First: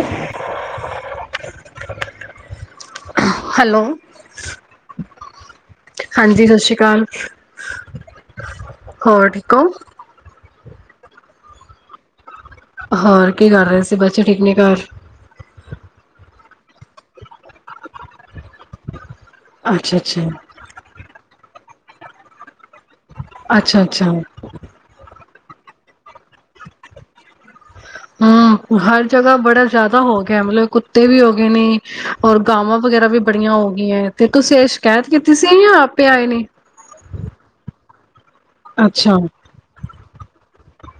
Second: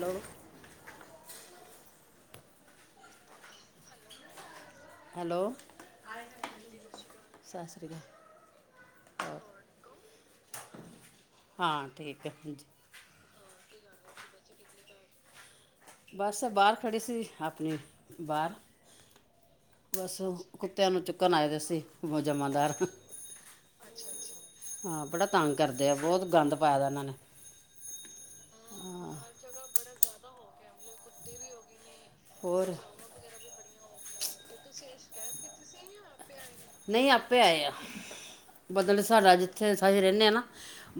Hello hello hello ਹਾਂਜੀ ਸਤਿ ਸ੍ਰੀ ਅਕਾਲ ਸਤਿ ਸ਼੍ਰੀ ਅਕਾਲ ਹੋਰ ਠੀਕ ਹੋ ਹਾਂ ਠੀਕ ਹੈ ਹਾਂਜੀ ਹੋਰ ਕੀ ਕਰ ਰਹੇ ਸੀ ਬੱਚੇ ਠੀਕ ਨੇ ਘਰ ਬਸ ਬਾਹਰ ਖੜ੍ਹੀ ਸੀ ਆਪਣੀ ਬਾਹਰ ਅੱਛਾ ਬਸ ਅੱਛਾ ਕੁੱਤਿਆਂ ਨੂੰ ਚੁੱਕਣ ਆਏ ਦ ਸੀ ਜਮਾਂਦਾਰ ਅੱਛਾ ਅੱਛਾ ਹਾਂ ਬੜਾ ਤੰਗ ਕਰਦੇ ਆ ਬਹੁਤ ਗੰਦ ਪਾਇ ਦਾ ਉਹਨਾਂ ਨੇ ਹਮ ਹਰ ਜਗ੍ਹਾ ਬੜਾ ਜਿਆਦਾ ਹੋ ਗਿਆ ਮਤਲਬ ਕੁੱਤੇ ਵੀ ਹੋ ਗਏ ਨੇ ਔਰ ਹੋਰ ਗਾਵਾਂ ਵਗੈਰਾ ਵੀ ਬੜੀਆਂ ਹੋ ਤੇ ਤੁਸੀਂ ਇਹ ਸ਼ਿਕਾਇਤ ਕੀਤੀ ਸੀ ਜਾਂ ਆਪੇ ਆਏ ਨੇ ਨਹੀਂ ਆਪੇ ਆ ਆ ਮਤਲਬ ਅੱਛਾ ਸਾਡਾ ਜਿੱਥੇ ਅਸੀਂ ਰਹਿੰਦੇ ਹ ਨਾ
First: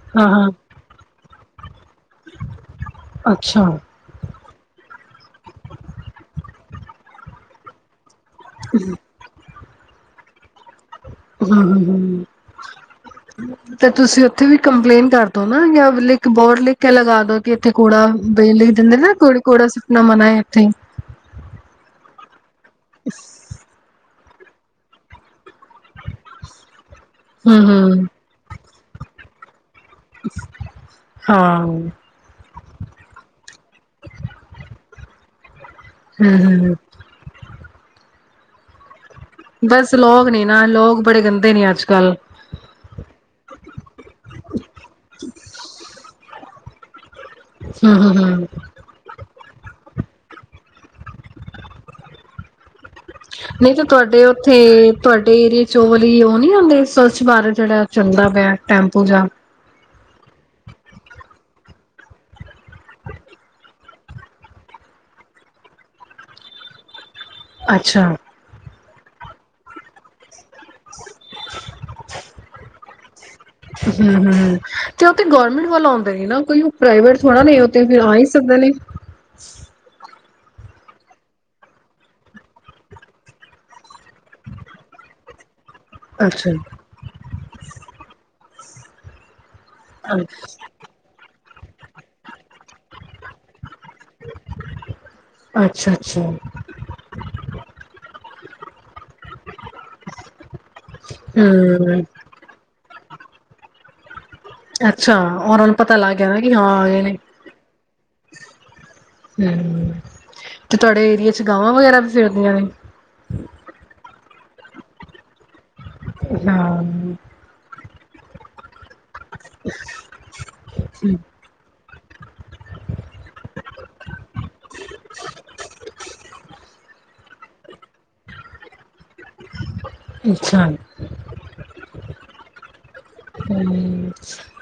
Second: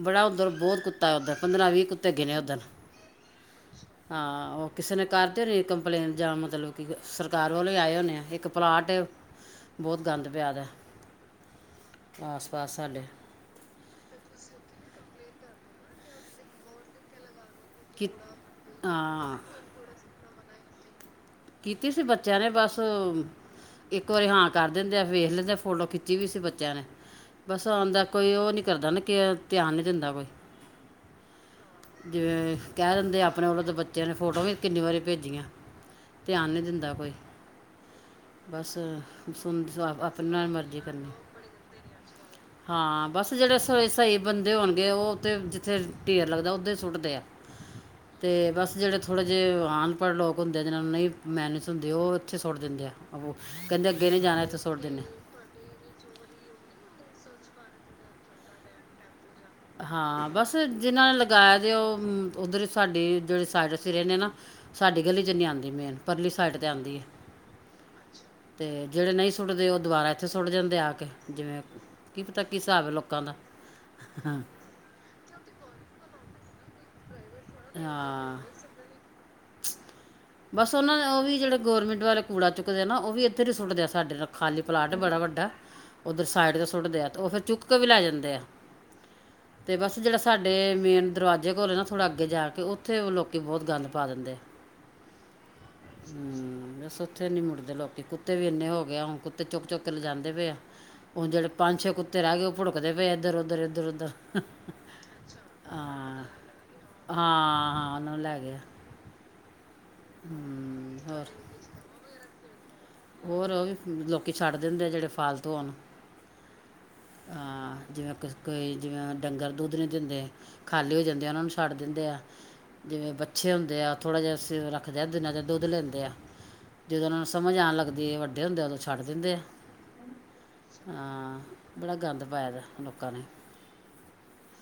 ਬੜਾ ਹਾਂ ਹਾਂ ਉੁੰਦਰ ਬਹੁਤ ਕੁੱ ਉਦ ਪੰਦਰਾਂ ਵੀਹ ਕੁ ਧਗੇ ਨੇ ਓਦਣ ਅੱਛਾ ਹਮ ਹਾਂ ਉਹ ਕਿਸੇ ਨੇ ਕਰਦੇ ਨੇ ਕੰਪਲੇਨ ਜਾਂ ਮਤਲਬ ਕਿ ਸਰਕਾਰ ਵੱਲੋਂ ਆਏ ਹੁੰਦੇ ਆ ਇੱਕ ਪਲਾਟ ਬਹੁਤ ਗੰਦ ਪਿਆਦਾ ਹ ਹ ਸਾਡੇ ਤੇ ਤੁਸੀਂ ਉੱਥੇ ਵੀ ਕੰਪਲੇਂਟ ਕਰ ਨਾ ਯਖ ਬੋਰ ਲਿਖ ਕੇ ਲਗਾ ਦੋ ਇੱਥੇ ਘੋੜਾ ਕੀ ਵਿੇ ਲਈ ਦਿੰਦੇ ਨਾ ਹਾਂ ਘੜੀ ਘੋੜਾ ਸੁਪਨਾ ਮਨਾ ਹੈ ੱ ਥੇ ਕੀਤੀ ਸੀ ਬੱਚਿਆਂ ਨੇ ਬਸ ਬਸ ਇੱਕ ਇੱਕ ਵਾਰੀ ਹਾਂ ਕਰ ਦਿੰਦੇ ਆ ਵੇਖ ਲੈਂਦੇ ਫੋਟੋ ਖਿੱਚੀ ਵੀ ਸੀ ਬੱਚਿਆਂ ਨੇ ਬਸ ਆਉਂਦਾ ਹਮ ਕੋਈ ਉਹ ਨਹੀਂ ਕਰਦਾ ਨਾ ਕਿ ਧਿਆਨ ਦਿੰਦਾ ਕੋਈ ਹਾਂ ਜਿਵੇਂ ਕਹਿ ਦਿੰਦੇ ਆ ਆਪਣੇ ਵੱਲੋਂ ਤਾਂ ਬੱਚਿਆਂ ਨੇ ਫੋਟੋ ਵੀ ਕਿੰਨੀ ਵਾਰੀ ਭੇਜੀਆਂ ਧਿਆਨ ਨਹੀਂ ਹੂੰ-ਹੂੰ ਦਿੰਦਾ ਕੋਈ ਬਸ ਬਸ ਲੋਕ ਨੇ ਆਪਣੀ ਨਾ ਮਰਜ਼ੀ ਲੋਕ ਕਰਨੀ ਬੜੇ ਗੰਦੇ ਨੇ ਅੱਜ ਕੱਲ ਹਾਂ ਬਸ ਜਿਹੜੇ ਸਹੀ ਬੰਦੇ ਹੋਣਗੇ ਉਹ ਤੇ ਜਿੱਥੇ ਢੇਰ ਲੱਗਦਾ ਦੇ ਸੁੱਟਦੇ ਆ ਤੇ ਹੂੰ-ਹੂੰ-ਹੂੰ ਬਸ ਜਿਹੜੇ ਥੋੜੇ ਜਿਹੇ ਆਣ ਪਰ ਲੋਕ ਹੁੰਦੇ ਨੇ ਜਿੰਨਾ ਮੰਨੇਰਸ ਹੁੰਦੇ ਉਹ ਇੱਥੇ ਸੁੱਟ ਦਿੰਦੇ ਆੋ ਤੇ ਕਹਿੰਦੇ ਅੱਗੇ ਨਹੀਂ ਤੁਹਾਡੇ ਜਾਣਾ ਇੱਥੇ ਸੁੱਟ ਉੱਥੇ ਦਿੰਦੇ ਬਾਰੇ ਜਿਹੜਾ ਚਲਦਾ ਪਿਆ ਟੈਂਪੂ ਜਾਂ ਹਾਂ ਬਸ ਜਿਹਨਾਂ ਨੇ ਲਗਾਇਆ ਜ ਉਹ ਉੱਧਰ ਸਾਡੇ ਜਿਹੜੇ ਸਾਈਡ ਜੇਰੇ ਨੇ ਨਾ ਸਾਡੀ ਗਲੀ ਚ ਨੀ ਆਂਦੀ ਮੇਨ ਪਰਲੀ ਸਾਈਡ ਤੇ ਆਂਦੀ ਹੈ। ਅੱਛਾ ਤੇ ਜਿਹੜੇ ਨਹੀਂ ਸੁੱਟਦੇ ਉਹ ਦੁਬਾਰਾ ਇਥੇ ਸੁੱਟ ਜਾਂਦੇ ਆ ਕੇ ਜਿਵੇਂ ਕੀ ਪਤਾ ਕੀ ਹਿਸਾਬ ਹੈ ਲੋਕਾਂ ਦਾ ਹੂੰ-ਹੂੰ ਤੇ ਉਹ ਤੇ ਗੌਰਮੈਂਟ ਵੱਲ ਆਉਂਦੇ ਨੇ ਨਾ ਕੋਈ ਉਹ ਪ੍ਰਾਈਵੇਟ ਥੋੜਾ ਨੇ ਉਥ ਫਿਰ ਆ ਹੀ ਹਾਂ ਸਕਦੇ ਨੇ। ਬਸ ਉਹਨਾਂ ਉਹ ਵੀ ਜਿਹੜੇ ਗੌਰਮੈਂਟ ਵਾਲੇ ਕੂੜਾ ਚੁੱਕਦੇ ਆ ਨਾ ਉਹ ਵੀ ਇੱਧਰ ਹੀ ਸੁੱਟਦੇ ਆ ਸਾਡੇ ਖਾਲੀ ਪਲਾਟ ਬੜਾ ਵੱਡਾ ਉੱਧਰ ਅੱਛਾ ਸਾਈਡ ਦਾ ਸੁੱਟਦੇ ਆ ਤੇ ਉਹ ਫੇਰ ਚੁੱਕ ਕੇ ਵੀ ਲੈ ਜਾਂਦੇ ਆ। ਤੇ ਬਸ ਜਿਹੜਾ ਸਾਡੇ ਮੇਨ ਦਰਵਾ ਜੇਰ ਨਾਥੋੜਾ ਅੱਗੇ ਜਾ ਕੇ ਉੱਥੇ ਉਹ ਲੋਕ ਕਿ ਬਹੁਤ ਗੰਦ ਪਾ ਦਿੰਦੇ ਆ। ਅੱਛਾ-ਅੱਛਾ ਹੂੰ ਹਮ ਬਸ ਉੱਥੇ ਨੀ ਮੁੜਦੇ ਲੋਕੀ ਕੁੱਤੇ ਵੀ ਇੰਨੇ ਹੋ ਗਏ ਹੁਣ ਬਸ ਉਥੇ ਨੀ ਮੁੜ ਦੇ ਲੋਕੀ, ਕੁੱਤੇ ਬੀ ਇੰਨੇ ਹੋ ਗਏ ਆਂ ਹੁਣ, ਕੁੱਤੇ ਚੁੱਕ ਚੁੱਕ ਕੇ ਲਿਜਾਦੇ ਪਏ ਆ ਹੁਣ ਜਿਹੜੇ ਪੰਜ ਛ ਕੁੱਤੇ ਰਹਿ ਗਏ ਉਹ ਭੁੜਕਦੇ ਪਏ ਆ ਇੱਧਰ ਉੱਧਰ ਇੱਧਰ ਉਧਰ। ਅੱਛਾ ਊਨਾ ਨੂੰ ਪਤਾ ਲੱਗ ਗਿਆ ਨਾ ਕਿ ਹਾਂ ਆਂ ਗਏ ਹਾਂ ਨੇ ਹਾਂ, ਉਹਨਾਂ ਨੂੰ ਲੈ ਗਿਆ ਹਮ। ਤੇ ਹਮ, ਤੁਹਾਡੇ ਏਰੀਏ ਹੋਰ ਚ ਗਾਵਾਂ ਵਗੈਰਾ ਵੀ ਫਿਰਦੀਆਂ ਨੇ। ਦਿੰ ਜਿਹੜੇ ਫਾਲਤ ਦੋਨ ਹਾਂ ਜਿਵੇਂ ਕਿ ਕੋਈ ਜਿਵੇਂ ਡੰਗਰ ਦੁੱਧ ਨਹੀਂ ਦਿੰਦੇ, ਖਾਲੀ ਹੋ ਜਾਂਦੇ ਉਹਨਾਂ ਨੂੰ ਛੱਡ ਦਿੰਦੇ ਆ ਜਿਵੇਂ ਬਛੇ ਹੁੰਦੇ ਆ ਥੋੜ੍ਹਾ ਜਿਹਾ ਸ ਰੱਖਦੇ ਆ ਦਿਨਾਂ ਚ ਦੁੱਧ ਲੈਂਦੇ ਆ ਜਦੋਂ ਉਹ ਨੂੰ ਸਮਝ ਆਣ ਗੇ ਵੱਡੇੁੰਦੇ ੱੜ ਦਿੰਦੇ ਆ ਅੱਛਾ ਹਾਂ ਬੜਾ ਗੰਦ ਪਾਇ ਦਾ ਲੋਕਾਂ ਨੇ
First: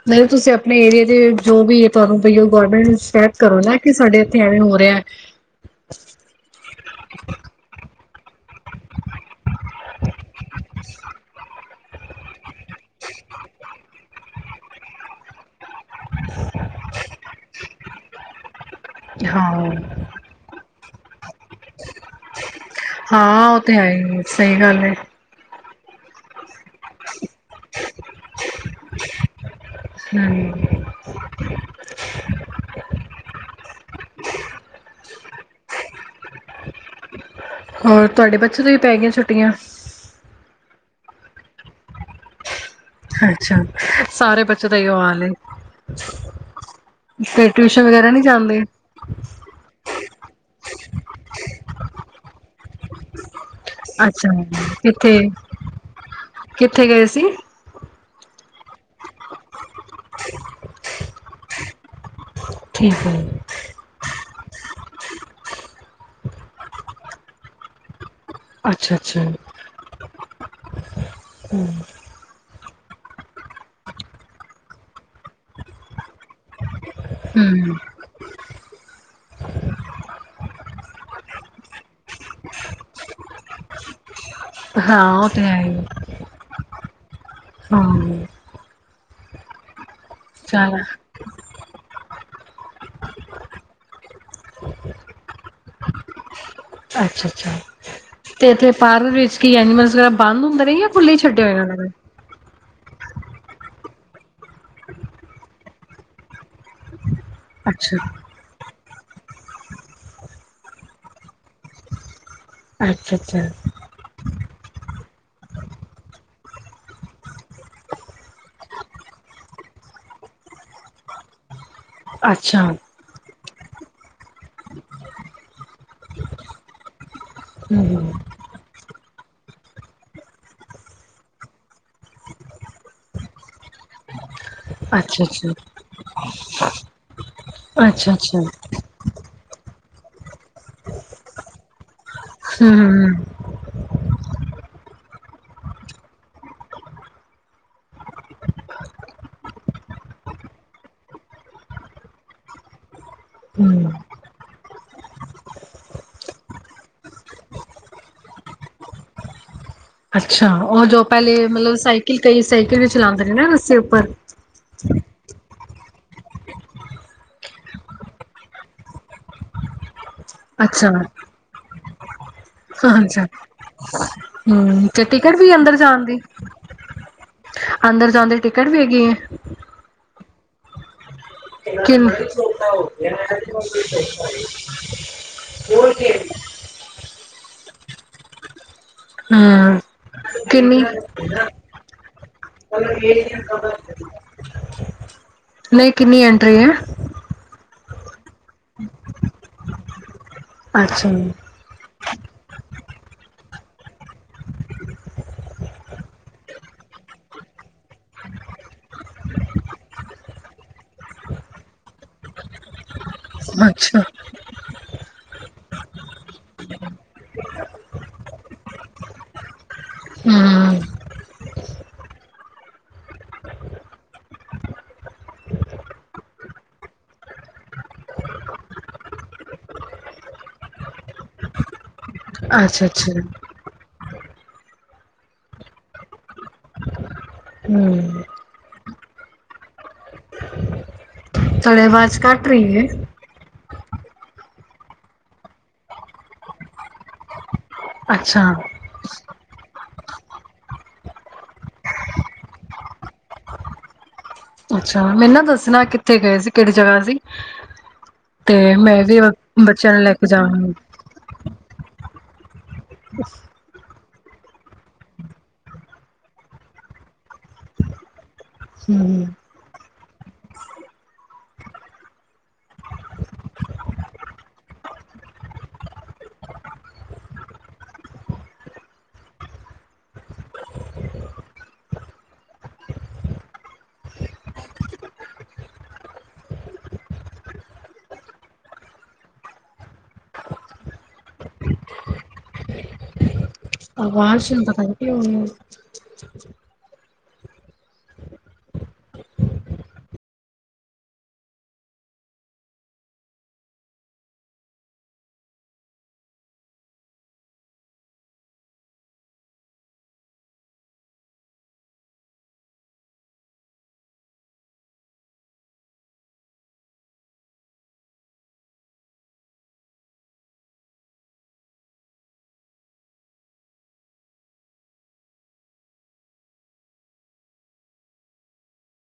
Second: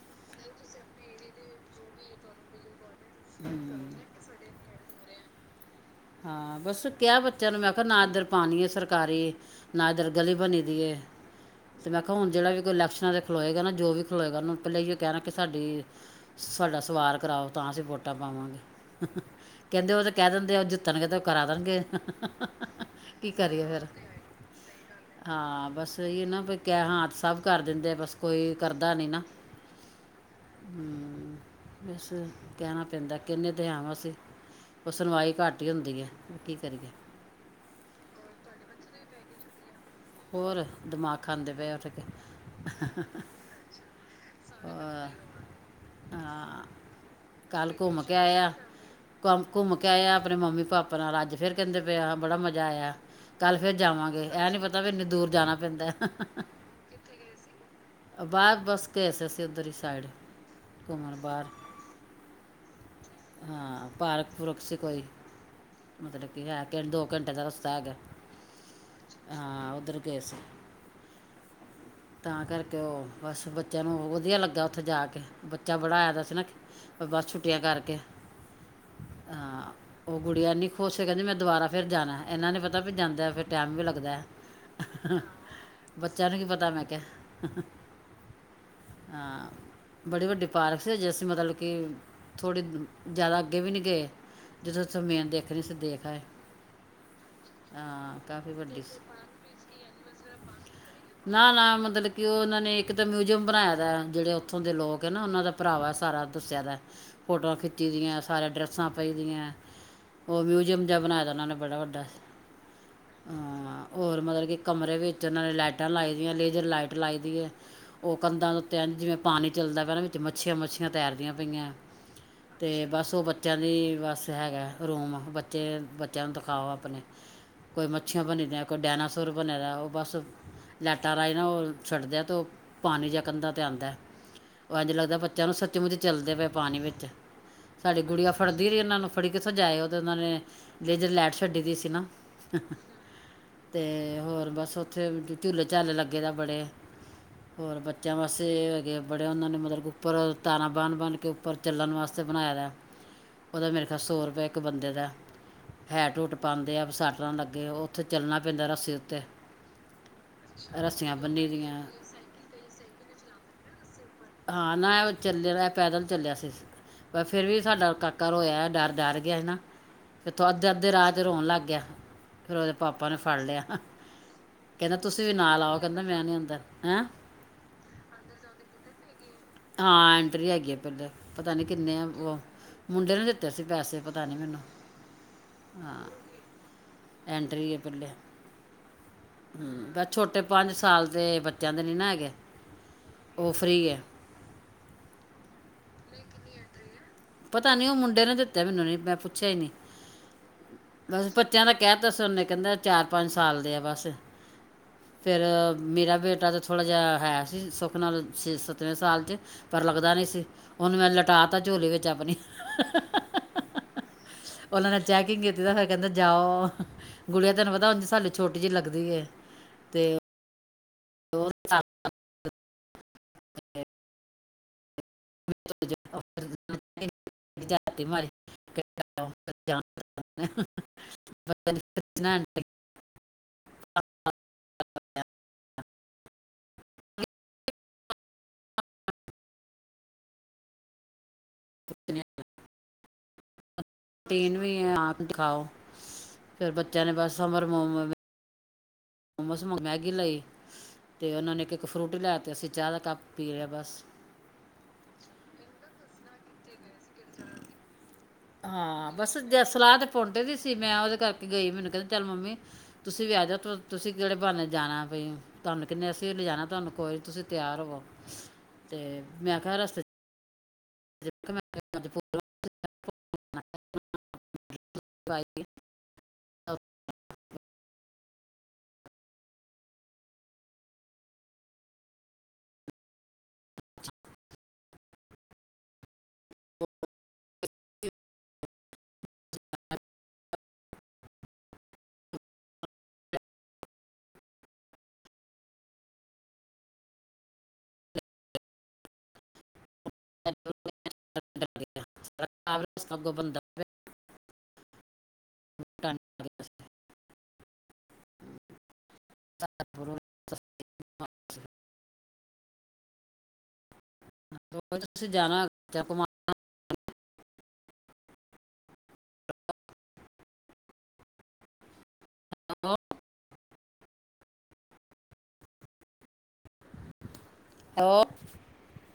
ਨਹੀਂ ਤੁਸੀਂ ਆਪਣੇ ਏਰੀਏ ਤੇ ਜੋ ਵੀ ਹੈ ਤੁਹਾਨੂੰ ਪਈ ਉਹ ਗੌਰਰਮੈਂਟ ਕਰੋ ਨਾ ਕਿ ਸਾਡੇ ਇੱਥੇ ਐਵੇਂ ਹੋ ਰਿਹਾ ਹੈ ਹਾਂ ਬਸ ਕ ਬੱਚਿਆਂ ਨੂੰ ਮੈਂ ਕਿਹਾ ਨਾਦਰਰ ਪਾਣੀ ਹੈ ਸਰਕਾਰੀ ਨਾ ਇੱਧਰ ਗਲੀ ਬਣੀ ਦੀ ਹੈ ਤੇ ਮੈਂ ਕਿਹਾ ਹੁ ਜਿਹੜਾ ਵੀ ਕੋ ਇਲੈਕਸ਼ ਦੇ ਖਲਏਗਾ ਨਾ ਜੋ ਵੀ ਖਲੋਏਗਾ ਉਹਨ ਪਹਿਲ ਕਹਿਣਾ ਕਿ ਸਾਡੇ ਸਾਡਾ ਸਵਾਰ ਕਰਾਓ ਤਾਂ ਅਸੀਂ ਵੋਟਾਂ ਪਾਵਾਂਗੇ ਹਾਂ, ਕਹਿੰਦੇ ਉਹ ਤੇ ਕਹਿ ਦਿੰਦੇ ਆ ਤਨ ਤਾਂ ਕਰਾ ਦੇਣਗੇ ਕੀ ਹਾਂ ਉਹ ਕਰੀਏ ਤੇ ਫੇਰ ਹੈ ਹੀ ਸਹੀ ਗੱਲ ਹੈ। ਹਾਂ ਬਸ ਇਹ ਨਾ ਕ ਹਾਂਦ ਸਭ ਕਰ ਦਿੰਦੇ ਆ ਬਸ ਕੋਈ ਕਰਦਾ ਨੀ ਨਾ ਹਮ, ਹਮ ਬਸ ਕਹਿਣਾ ਪੈਂਦਾ ਕਿੰਨੇ ਦਿ ਹਵਸੀ ਉਹ ਸੁਣਵਾਈ ਘੱਟ ਹੀ ਹੁੰਦੀ ਹੈ ਕੀ ਕਰੀਏ ਹੋਰ ਤੁਹਾਡੇ ਬੱਚੇ ਤੋਂ ਵੀ ਪੈ ਗਏ ਛੁਟ ਛੁੱਟੀਆਂ ਹੋਰ ਦਿਮਾਗ ਖਾਂਦੇ ਪਏ ਉੱਠ ਕੇ ਅੱਛਾ ਸਾਰੇ ਬੱਚੇ ਦਾਈ ਆਾਲ ਹਾਂ ਫ ਕੱਲ ਟਿਊਸ਼ਨ ਘੁੰਮ ਵਗੈਰਾ ਕੇ ਨਹੀਂੀ ਆਇਆ ਜਾਂਦੇ ਕੰਮ ਘੁੰਮ ਕੇ ਆਇਆ ਆਪਣੇ ਮੰਮੀ ਪਾਪਾ ਨਾਲ ਅੱਜ ਫਰ ਕਹਿੰਦੇ ਪਿਆਾਂ ਬੜਾ ਮਜ਼ਾ ਆਇਆ ਕੱਲ ਫੇਰ ਜਾਵਾਂਗੇ ਅੱਛਾ, ਇਹ ਨੀ ਪਤਾ ਵੀ ਇੰਨੀ ਕਿੱਥੇ ਦੂਰ ਜਾਣਾ ਪੈਂਦਾ ਕਿੱਥੇ ਗਏ ਸੀ ਬਾਅਦ ਬਸ ਕੇਸ ਸੀ ਉੱਧਰ ਹੀ ਸਾਈਡ ਘੁੰਮਣ ਬਾਹਰ ਠੀਕ ਹੈ, ਹਾਂ ਪਾਰਕ ਪੁਰਕ ਸੀ ਕੋਈ ਮਤਲਬ ਕਿ ਹੈ ਦੋ ਘੰਟੇ ਦਾ ਰਸਤਾ ਹੈਗਾ ਅੱਛਾ ਅੱਛਾ। ਹਾਂ ਉੱਧਰ ਗਏ ਸੀ ਹਮ, ਤਾਂ ਕਰਕੇ ਤੇ ਉਹ ਬਸ ਬੱਚਿਆਂ ਨੂੰ ਵਧੀਆ ਲੱਗਾ ਉੱਥੇ ਜਾ ਕੇ ਬੱਚਾ ਬੜਾ ਆਇ ਦਾ ਸੀ ਨਾ ਬਸ ਛੁੱਟੀਆਂ ਹਮ ਕਰਕੇ ਹਹ ਉਹ ਗੁੜੀੀਆਂ ਇਨੀ ਖੁਸ਼ ਸੀ ਕਹਿੰਦੀ ਮੈਂ ਦੁਬਾਰਾ ਫਿਰ ਜਾਣਾ ਇਹਨਾਂ ਨੇ ਪਤਾ ਵੀ ਜਾਂਦਾ ਫਿਰ ਟੈਮ ਵੀ ਲੱਗਦਾ ਹਾਂ ਹੈ ਉਹ ਤੇ ਹੈ ਬੱਚਿਆਂ ਨੂੰ ਕੀ ਪਤਾ ਮੈਂ ਕਿਹਾ ਹਾਂ ਹਾਂ ਬੜੀ ਵੱਡੀ ਚੱਲ ਪਾਰਕ ਸੀ ਅ ਜੇ ਅਸੀਂ ਮਤਲਬ ਕਿ ਥੋੜ੍ਹੀ ਜ਼ਿਆਦਾ ਅੱਗੇ ਵੀ ਨਹੀਂ ਗਏ ਜਿੱਥੋਂ ਉਥੇ ਮੇਨ ਦੇਖਣੀ ਸੀਸੀਂ ਦੇਖ ਆਏ ਅੱਛਾ ਅੱਛਾ। ਹਾਂ ਤੇ ਕਾਫੀ ਇੱਥੇ ਵੱਡੀ ਸੀ। ਪਾਰਕ ਵਿੱਚ ਕੀ ਐਨੀਮਲ ਵਗੈਰਾ ਬੰਦ ਹੁੰਦੇ ਨੇ ਜਾਂ ਖੁੱਲੇ ਹੀ ਛੱਡੇ ਹੋਏ ਨੇ। ਮਿਊਜ਼ਅਮ ਬਣਾਏ ਦਾ ਜਹੜੇ ਉੇ ਉੱਥੋਂ ਦੇ ਲੋਕ ਆ ਨਾ ਉਹਨਾਂ ਦਾ ਭਰਾਵ ਸਾਰਾ ਦੱਸਿਆ ਦਾ ਫੋਟੋਆਂ ਖਿੱਚੀ ਅੱਛਾ, ਦੀਆਂ ਸਾਰੇ ਡਰੈੱਸ [unintelligible] ਦੀਆਂ ਉਹ ਮਿਊਜ਼ਅਮ ਜਾ ਬਣਾਇਆ ਦਾ ਉਹਨਾਂ ਨੇ। ਬੜਾ ਵੱਡਾ ਅੱਛਾ-ਅੱਛਾ, ਹਾਂ ਮਤਲਬ ਕਿ ਕਮਰੇ ਵਿੱਚ ਉਹਨਾਂ ਨੇ ਲਾਈਟਾਂ ਲਾਈ ਦੀਆਂ ਲੇਜ਼ਰ ਲਾਈਟ ਲਾਈ ਦੀ ਹੈ। ਕੰਧਾਂ ਉੱਤੇ ਇੰਜ ਜਿਵੇਂ ਪਾਣੀ ਚੱਲਦਾ ਪੈਨਾਂ ਵਿੱਚ ਮੱਛੀਆਂ ਮੱਛੀਆਂ ਤੈਰਦੀਆਂ ਪਈਆਂ ਅੱਛਾ। ਅੱਛਾ ਤੇ ਬਸ ਉਹ ਬੱਚਾ ਬੱਚਿਆਂ ਦੇ ਬਸ ਹੈਗਾ ਰੂਮ ਬੱਚੇ ਬੱਚਿਆਂ ਨੂੰ ਦਿਖਾਓ ਆਪਣੇ ਕੋਈ ਹੂੰ, ਮੱਛੀਆਂ ਬਣੀ ਦੀਆਂ ਡਾਇਨਾਸੋਰ ਬਣੇ ਦਾ ਉਹ ਬਸ ਲਾਈਟਾਂ ਰਾਹੀਂ ਨਾ ਉਹ ਛੱਡਦਾ ਅਤੇ ਉਹ ਪਾਣੀ ਪਾਣੀ ਜਿਹਾ ਕੰਧਾਂ ਤੇ ਆਉਂਦਾ। ਉਹ ਇੰਝ ਲਗਦਾ ਬੱਚਿਆਂ ਅੱਛਾ-ਅੱਛਾ, ਨੂੰ ਸੱਚਮੁੱਚ ਚੱਲਦੇ ਪਏ ਪਾਣੀ ਵਿੱਚ ਸਾਡੀ ਗੁੜੀਆ ਅੱਛਾ-ਅੱਛਾ, ਫੜਦੀ ਰਹੀ ਇਹਨਾਂ ਨੂੰ ਫੜੀ ਕਿਥਜਾਏ। [unintelligible] ਲੇਜਰ ਲੈਟ ਛੱਡੀ ਦੀ ਸੀ ਨਾ ਹੂੰ, ਹੂੰ। ਤੇ ਹੋਰ ਬਸ ਉੱਥੇ ਝੂਲੇ ਚਾਲੇ ਲੱਗੇ ਦਾ ਬੜੇ ਹੋਰ ਬੱਚਿਆਂ ਵਾਸਤੇ ਹੈਗੇ ਬੜੇ ਉਹਨਾਂ ਨੇ ਮਤਲਬ ਉਪਰ ਤਾਰਾਂ ਬਨ ਬਨ ਕੇ ਉਪਰ ਚੱਲਣ ਵਾਸਤੇ ਬਣਾਇ ਦਾ ਉਹਦਾ ਮੇਰੇ ਹੂੰ ਖਿਆਲ ਸੌ ਰੁਪਆ ਇੱਕ ਬੰਦੇ ਦਾ ਹੈਟ ਹੂਟ ਪਾਉਂਦੇ ਆ ਸਾਟਾਂ ਲੱਗੇ ਉੱਥੇ ਚੱਲਣਾ ਪੈਂਦਾ ਰਸਤੇ ਉੱਤੇ ਅੱਛਾ ਉਹ ਜੋ ਰੱਸੀਆਂ ਪਹਿਲੇ ਬੰਨ੍ਹੀ ਮਤਲਬ ਦੀਆਂ ਸਾਈਕਲ ਕਈ ਸਾਈਕਲ ਵੀ ਚਲਾਉਂਦੇ ਨੇ ਨਾ ਰੱਸੇ ਉੱਪਰ ਹਾਂ ਨਾ ਉਹ ਚੱਲਿਆ ਪੈਦਲ ਚੱਲਿਆ ਸੀ ਪਰ ਫਿਰ ਵੀ ਸਾਡਾ ਕਾਕਾ ਰੋਇਆ ਡਰ ਡਰ ਗਿਆ ਸੀ ਨਾ। ਅੱਛਾ, ਅੱਧੇ-ਅੱਧੇ ਰਾਹ ਚ ਰੋਣ ਲੱਗ ਗਿਆ ਫੇਰ ਉਹਦੇ ਪਾਪ ਅੱਛਾ, ਹਮ ਤੇ ਤੁਸੀਂ ਟਿਕਟ ਵੀ ਨਾਲ ਅੰਦਰ ਆਓ ਕਹਿੰਦਾ ਜਾਣ ਦੀ। ਮੈਂ ਨਹੀਂ ਅੰਦਰ ਹੈਂ ਅੰਦਰ ਜਾਣ ਦੀ ਟਿਕਟ ਵੀ ਹੈਗੀ ਹੈ। ਰੈ ਗੀਏ ਪੈਂਲੇ। ਕਿਨੂੰ। ਨੇ ਦਿੱਤੇ ਸੀ ਪੈਸੇ ਪਤਾ ਨਹੀਂ ਮੈਨੂੰ ਹਾਂ ਐਂਟਰੀ ਏ ਪੈਲੇ ਹਮ, ਬਸ ਛੋਟੇ ਪੰਜ ਕਿੰਨੀ? ਸਾਲ ਦੇ ਬੱਚਿਆਂ ਦੇ ਨੀ ਨਾ ਹੈਗੇ ਔ ਫ੍ਰਰੀ ਏ। ਨਹੀਂ, ਕਿੰਨੀ ਐਂਟਰੀ ਐ? ਪਤਾ ਨੀ ਔ ਮੁੰਡੇ ਨੇ ਦੀ ਤੇ ਮੈਨੂੰ ਨੀ ਮੈਂ ਪੁੱਛਿਆ ਈ ਨੀ। ਅੱਛਾ, ਬਸ ਬੱਚਿਆਂ ਦਾ ਕੈ ਤਾਸੀ ਔਨੇ ਕੈਂਦੈ ਚਾਰ ਪੰਜ ਸਾਲ ਦੇ ਆ ਬਾ ਸ ਫੇਰ ਮੇਰਾ ਬੇਟਾ ਤਾਂ ਥੋੜਾ ਜਾ ਹੈ ਸੀ ਸੁੱਖ ਨਾਲ ਛੇ ਸੱਤਵੇਂ ਸਾਲ ਚ ਪਰ ਲੱਗਦਾ ਨੀ ਸੀ, ਔਨੂੰ ਮੈਂ ਲਟਾ ਤਾ ਝੋਲੀ ਬੱਚਾ ਬਣੀ, ਅੱਛਾ, ਔਨਾਂ ਨੇ ਚੈਕਿੰਗ ਕੀਤੀ ਤਾਂ ਫੇਰ ਕੈੰੰਦੇ, ਜਾਓ। ਗੁੜੀਆਂ ਤੈਨੂੰ ਪਤਾ ਔੰਜ ਸਾਡੀ ਛੋਟੀ ਜੀ ਲੱਗਦ ਦੀ ਏ। ਹੁੰ। [unintelligible] [unintelligible] ਅੱਛਾ-ਅੱਛਾ। [unintelligible] ਹੁੰ। ਤੁਹਾਡੇ ਆਵਾਜ਼ ਕੱਟ ਰਹੀ ਏ। ਰੂਟੀਨ ਵੀ ਐ ਆਪ ਦਿਖਾਓ, ਫੇਰ ਬੱਚਿਆਂ ਨੇ ਬਸ ਸਮਰ ਮੋਮ ਅੱਛਾ ਮੋਮੋਸ ਮੈਂਗ ਗੀ ਲਈ ਤੇ ਔਨਾਂ ਨੇ ਇੱਕ ਇੱਕ ਫਰੂਟੀ ਲੈ ਤੀ ਅਸੀਂ ਚਾ ਦਾ ਕੱਪ ਪੀ ਲਿਆ ਬਸ। ਅੱਛਾ, ਮੈਨੂੰ ਨਾ ਦੱਸਣਾ ਕਿੱਥੇ ਗਏ ਸੀ ਕੇੜੀ ਜਗ੍ਹਾ ਸੀ ਤੇ ਮੈਂ ਹਾਂ, ਵੀ ਬਸ ਜੇ ਬੱਚਿਆਂ ਸਲਾਹ ਨੂੰ ਤੇ ਲੈ ਕੇ ਪੋਂਟੇ ਦੀ ਜਾਵਾਂਗੀ ਸੀ, ਮੈਂ ਔਦੇ ਕਰਕੇ ਗਈ ਮੈਨੂੰ ਕੈੰਦੇ ਚੱਲ ਮੰਮੀ ਤੁਸੀਂ ਵੀ ਆਜੋ, ਤੁਸੀਂ ਕੇੜੇ ਬਾੰਨੇ ਜਾਣੈ ਬਈ ਤੁਵਾਨੂੰ ਕਿੰਨੇ ਅਸੀਂ ਔ ਲੇਜਾਣਾ ਤੁਵਾਨੂੰ ਕੋਈ ਤੁਸੀਂ ਤਿਆਰ ਹੋਵੋ ਤੇ ਹਮ ਮੈਂ ਕਿਹਾ ਰਸਤੇ ਚ [unintelligible] [unintelligible] ਆਵਾਸ਼ ਨੂੰ ਪਤਾ ਨੀ ਕੀ ਹੋ ਗਿਐ। [unintelligible] ਸਗੋਂ ਬੰਦਾ [unintelligible] [unintelligible] [unintelligible] ਤੁਸੀਂ ਜਾਣਾ [unintelligible] ਹੈਲੋ। [unintelligible]